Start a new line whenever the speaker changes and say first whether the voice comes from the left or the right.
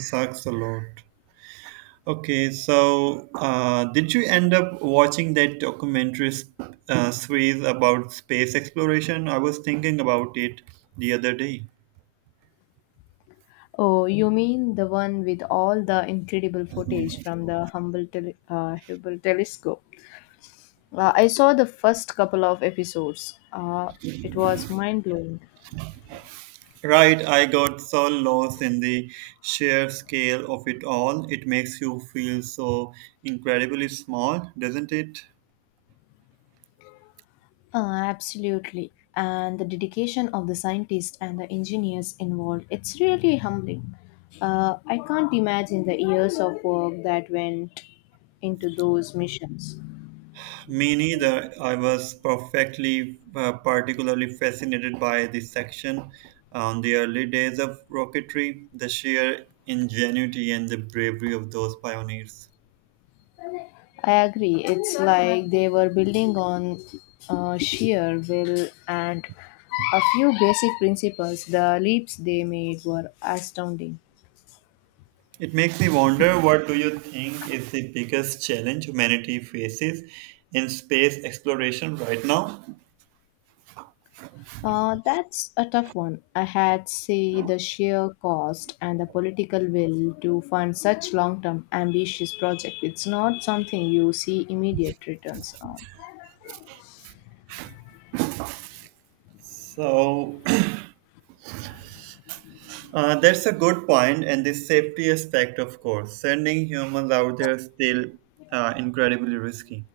right: Sucks a lot. Okay, did you end up watching that documentary series about space exploration? I was thinking about it the other day.
left: Oh, you mean the one with all the incredible footage from the Hubble telescope? I saw the first couple of episodes. It was mind blowing.
right: Right, I got so lost in the sheer scale of it all. It makes you feel so incredibly small, doesn't it?
left: Absolutely. And the dedication of the scientists and the engineers involved, it's really humbling. I can't imagine the years of work that went into those missions.
right: Me neither. I was particularly fascinated by this section on the early days of rocketry, the sheer ingenuity and the bravery of those pioneers.
left: I agree. It's like they were building on sheer will and a few basic principles. The leaps they made were astounding.
right: It makes me wonder, what do you think is the biggest challenge humanity faces in space exploration right now?
left: That's a tough one. I had see the sheer cost and the political will to fund such long-term ambitious project. It's not something you see immediate returns on.
right: So that's a good point, and the safety aspect, of course. Sending humans out there is still incredibly risky.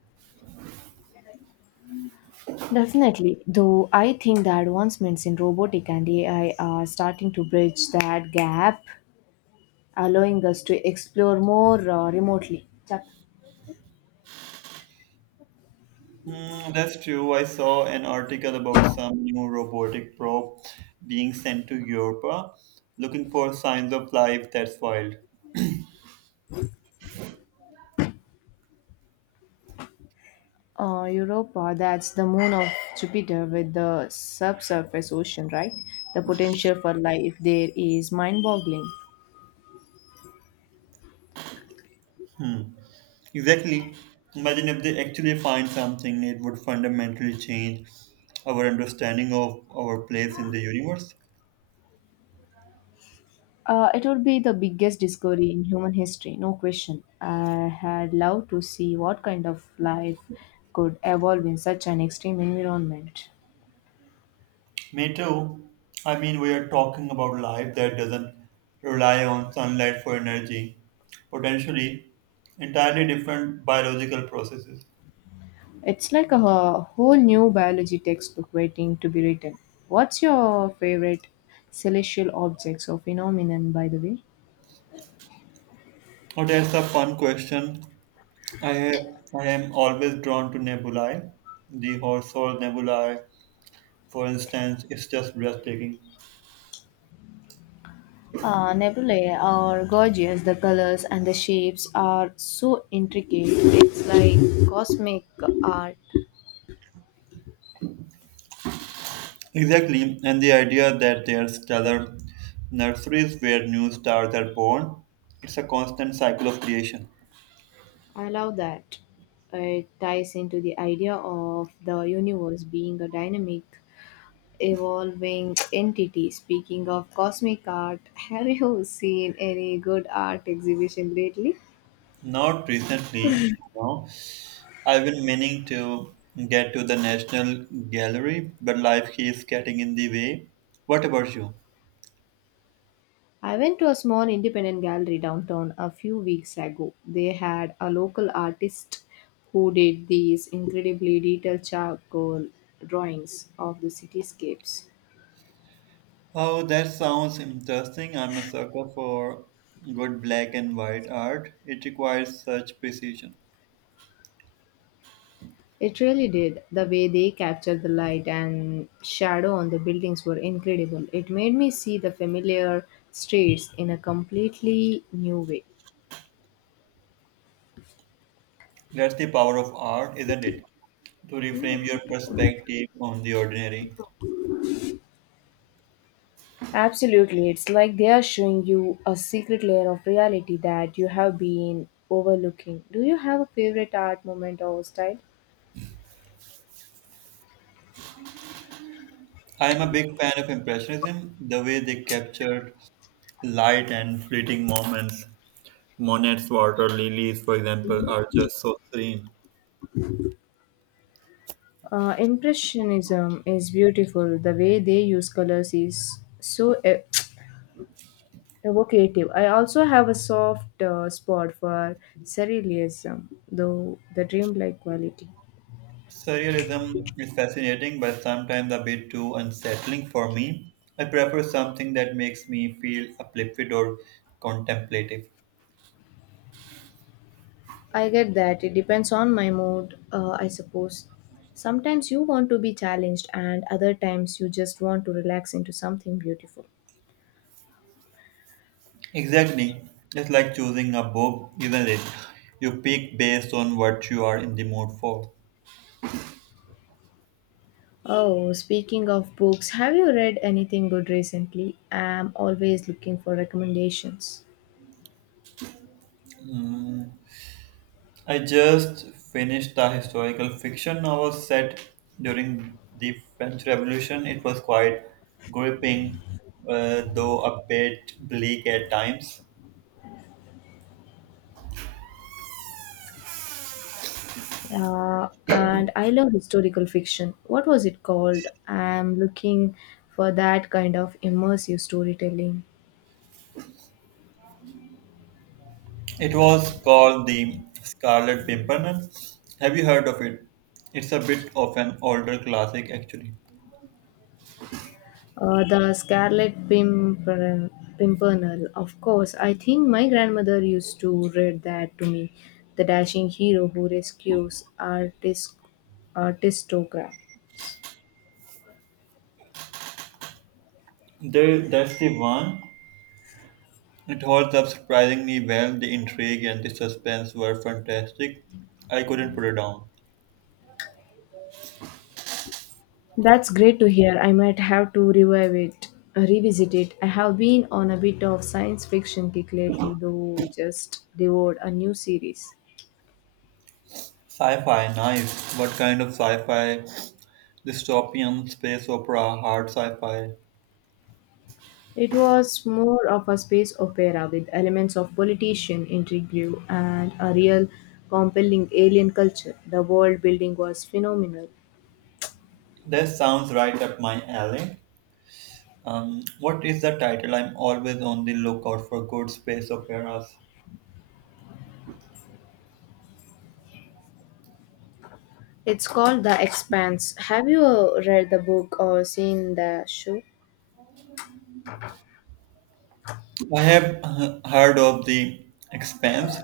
left: Definitely, though I think the advancements in robotic and AI are starting to bridge that gap allowing us to explore more remotely.
right: Hmm, that's true. I saw an article about some new robotic probe being sent to Europe, looking for signs of life. That's wild.
left: Europa, that's the moon of Jupiter with the subsurface ocean, right? The potential for life there is mind boggling.
right: Hmm. Exactly. Imagine if they actually find something, it would fundamentally change our understanding of our place in the universe.
left: It would be the biggest discovery in human history, no question. I had loved to see what kind of life could evolve in such an extreme environment.
right: Me too. I mean, we are talking about life that doesn't rely on sunlight for energy, potentially entirely different biological processes.
left: It's like a whole new biology textbook waiting to be written. What's your favorite celestial objects or phenomenon, by the way?
right: Oh, that's a fun question. I, I am always drawn to nebulae. The Horsehold nebulae, for instance, is just breathtaking.
left: Nebulae are gorgeous. The colors and the shapes are so intricate. It's like cosmic art.
right: Exactly, and the idea that there are stellar nurseries where new stars are born, it's a constant cycle of creation.
left: I love that. It ties into the idea of the universe being a dynamic, evolving entity. Speaking of cosmic art, have you seen any good art exhibition lately?
right: Not recently, no. I've been meaning to get to the National Gallery, but life keeps getting in the way. What about you?
left: I went to a small independent gallery downtown a few weeks ago. They had a local artist who did these incredibly detailed charcoal drawings of the cityscapes.
right: Oh, that sounds interesting. I'm a sucker for good black and white art. It requires such precision.
left: It really did. The way they captured the light and shadow on the buildings were incredible. It made me see the familiar streets in a completely new way.
right: That's the power of art, isn't it? To reframe your perspective on the ordinary.
left: Absolutely. It's like they are showing you a secret layer of reality that you have been overlooking. Do you have a favorite art moment or style?
right: I am a big fan of Impressionism, the way they captured light and fleeting moments. Monet's water lilies, for example, are just so serene.
left: Impressionism is beautiful. The way they use colors is so evocative. I also have a soft spot for surrealism, though the dreamlike quality.
right: Surrealism is fascinating, but sometimes a bit too unsettling for me. I prefer something that makes me feel uplifted or contemplative.
left: I get that. It depends on my mood, I suppose. Sometimes you want to be challenged, and other times you just want to relax into something beautiful.
right: Exactly. It's like choosing a book, isn't it? You pick based on what you are in the mood for.
left: Oh, speaking of books, have you read anything good recently? I'm always looking for recommendations.
right: I just finished a historical fiction novel set during the French Revolution. It was quite gripping, though a bit bleak at times.
left: And I love historical fiction. What was it called? I'm looking for that kind of immersive storytelling.
right: It was called The Scarlet Pimpernel. Have you heard of it? It's a bit of an older classic, actually.
left: The Scarlet Pimpernel, of course. I think my grandmother used to read that to me. The dashing hero who rescues artistocrat.
right: There, that's the one. It holds up surprisingly well. The intrigue and the suspense were fantastic. I couldn't put it down.
left: That's great to hear. I might have to revisit it. I have been on a bit of science fiction kick lately, though just devoured a new series.
right: Sci-fi, nice. What kind of sci-fi? Dystopian, space opera, hard sci-fi.
left: It was more of a space opera with elements of politician intrigue and a real compelling alien culture. The world building was phenomenal.
right: That sounds right up my alley. What is the title? I'm always on the lookout for good space operas.
left: It's called The Expanse. Have you read the book or seen the show?
right: I have heard of The Expanse,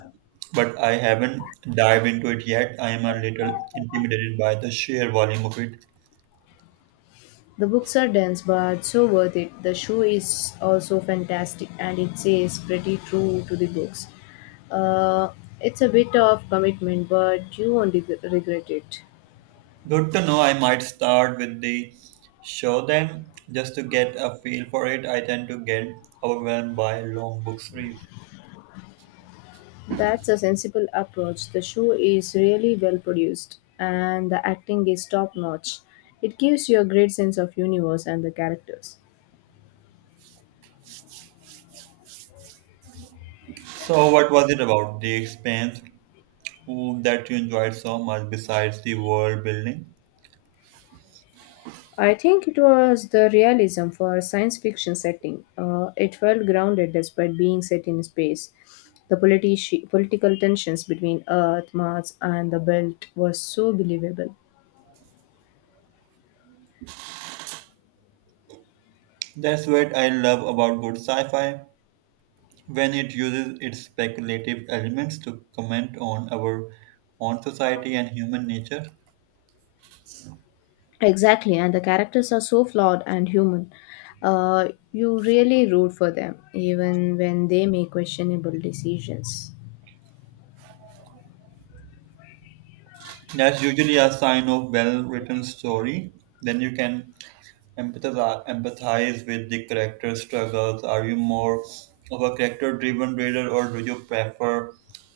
right: but I haven't dived into it yet. I am a little intimidated by the sheer volume of it.
left: The books are dense but so worth it. The show is also fantastic and it stays pretty true to the books. Uh, it's a bit of commitment but you won't regret it.
right: Good to know. I might start with the show then, just to get a feel for it. I tend to get overwhelmed by long book series.
left: That's a sensible approach. The show is really well produced and the acting is top notch. It gives you a great sense of universe and the characters.
right: So, what was it about The Expanse that you enjoyed so much besides the world building?
left: I think it was the realism for a science fiction setting. It felt grounded despite being set in space. The political tensions between Earth, Mars, and the Belt were so believable.
right: That's what I love about good sci fi, when it uses its speculative elements to comment on our own society and human nature.
left: Exactly, and the characters are so flawed and human. You really root for them, even when they make questionable decisions.
right: That's usually a sign of well-written story. Then you can empathize with the character's struggles. Are you more of a character-driven reader, or do you prefer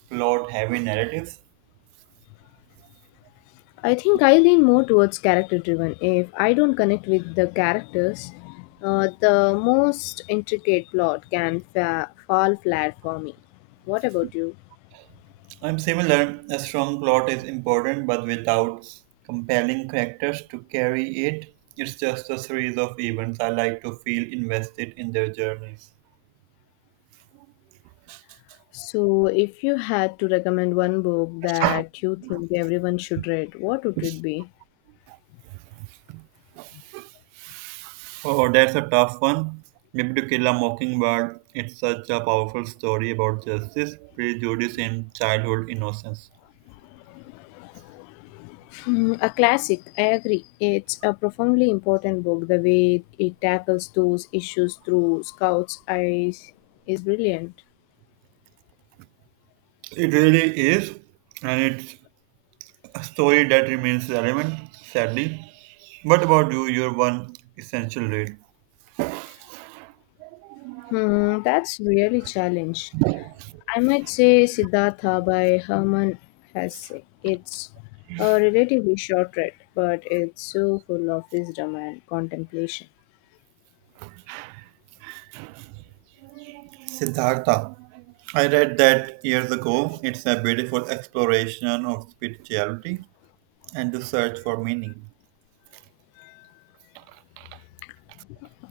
right: plot-heavy narratives?
left: I think I lean more towards character driven. If I don't connect with the characters, the most intricate plot can fall flat for me. What about you?
right: I'm similar. A strong plot is important, but without compelling characters to carry it, it's just a series of events. I like to feel invested in their journeys.
left: So, if you had to recommend one book that you think everyone should read, what would it be?
right: Oh, that's a tough one. Maybe To Kill a Mockingbird. It's such a powerful story about justice, prejudice, and childhood innocence.
left: Mm, a classic, I agree. It's a profoundly important book. The way it tackles those issues through Scout's eyes is brilliant.
right: It really is, and it's a story that remains relevant, sadly. What about you? Your one essential read?
left: Hmm, that's really challenge. I might say Siddhartha by Herman Hesse. It's a relatively short read, but it's so full of wisdom and contemplation.
right: Siddhartha. I read that years ago. It's a beautiful exploration of spirituality and the search for meaning.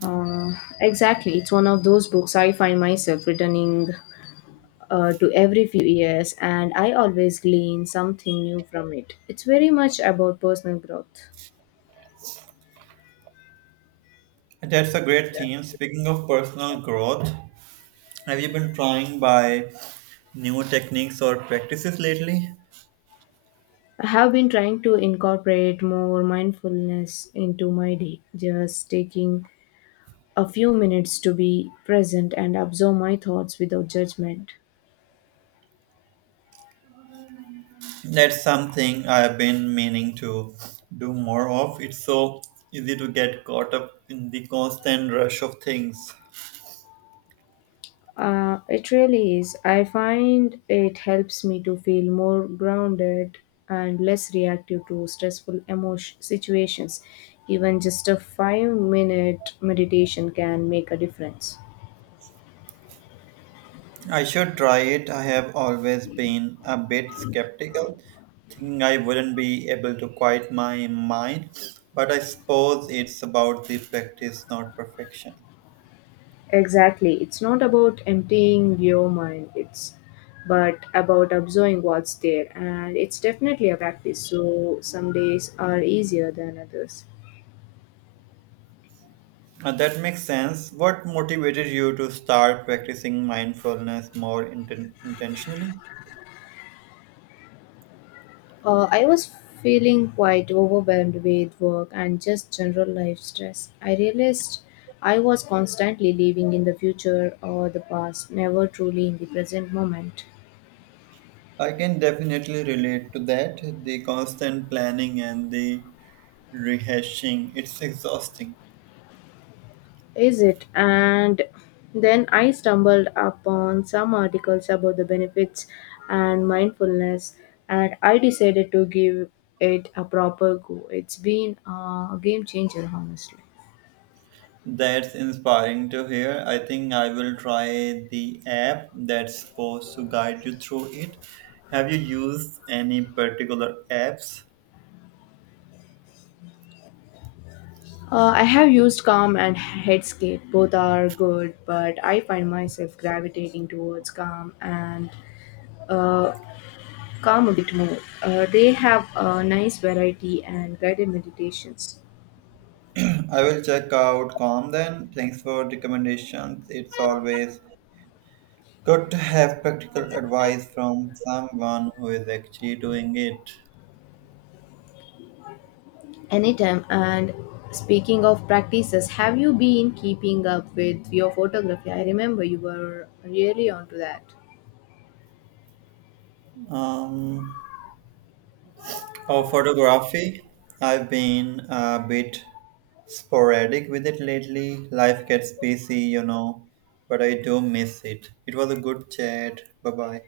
left: Uh, exactly. It's one of those books I find myself returning to every few years, and I always glean something new from it. It's very much about personal growth.
right: That's a great theme. Speaking of personal growth, have you been trying by new techniques or practices lately?
left: I have been trying to incorporate more mindfulness into my day, just taking a few minutes to be present and absorb my thoughts without judgment.
right: That's something I've been meaning to do more of. It's so easy to get caught up in the constant rush of things.
left: It really is. I find it helps me to feel more grounded and less reactive to stressful emotion situations. Even just a 5-minute meditation can make a difference.
right: I should try it. I have always been a bit skeptical, thinking I wouldn't be able to quiet my mind, but I suppose it's about the practice, not perfection.
left: Exactly. It's not about emptying your mind, it's but about observing what's there. And it's definitely a practice. So some days are easier than others.
right: That makes sense. What motivated you to start practicing mindfulness more intentionally?
left: I was feeling quite overwhelmed with work and just general life stress. I realized I was constantly living in the future or the past, never truly in the present moment.
right: I can definitely relate to that. The constant planning and the rehashing, it's exhausting.
left: Is it? And then I stumbled upon some articles about the benefits and mindfulness, and I decided to give it a proper go. It's been a game changer, honestly.
right: That's inspiring to hear. I think I will try the app that's supposed to guide you through it. Have you used any particular apps?
left: I have used Calm and Headscape. Both are good, but I find myself gravitating towards Calm and uh, Calm a bit more. They have a nice variety and guided meditations.
right: I will check out Calm then. Thanks for recommendations. It's always good to have practical advice from someone who is actually doing it.
left: Anytime. And speaking of practices, have you been keeping up with your photography? I remember you were really onto that.
right: Um, Oh, photography. I've been a bit sporadic with it lately. Life gets busy, you know, but I do miss it. It was a good chat. Bye bye.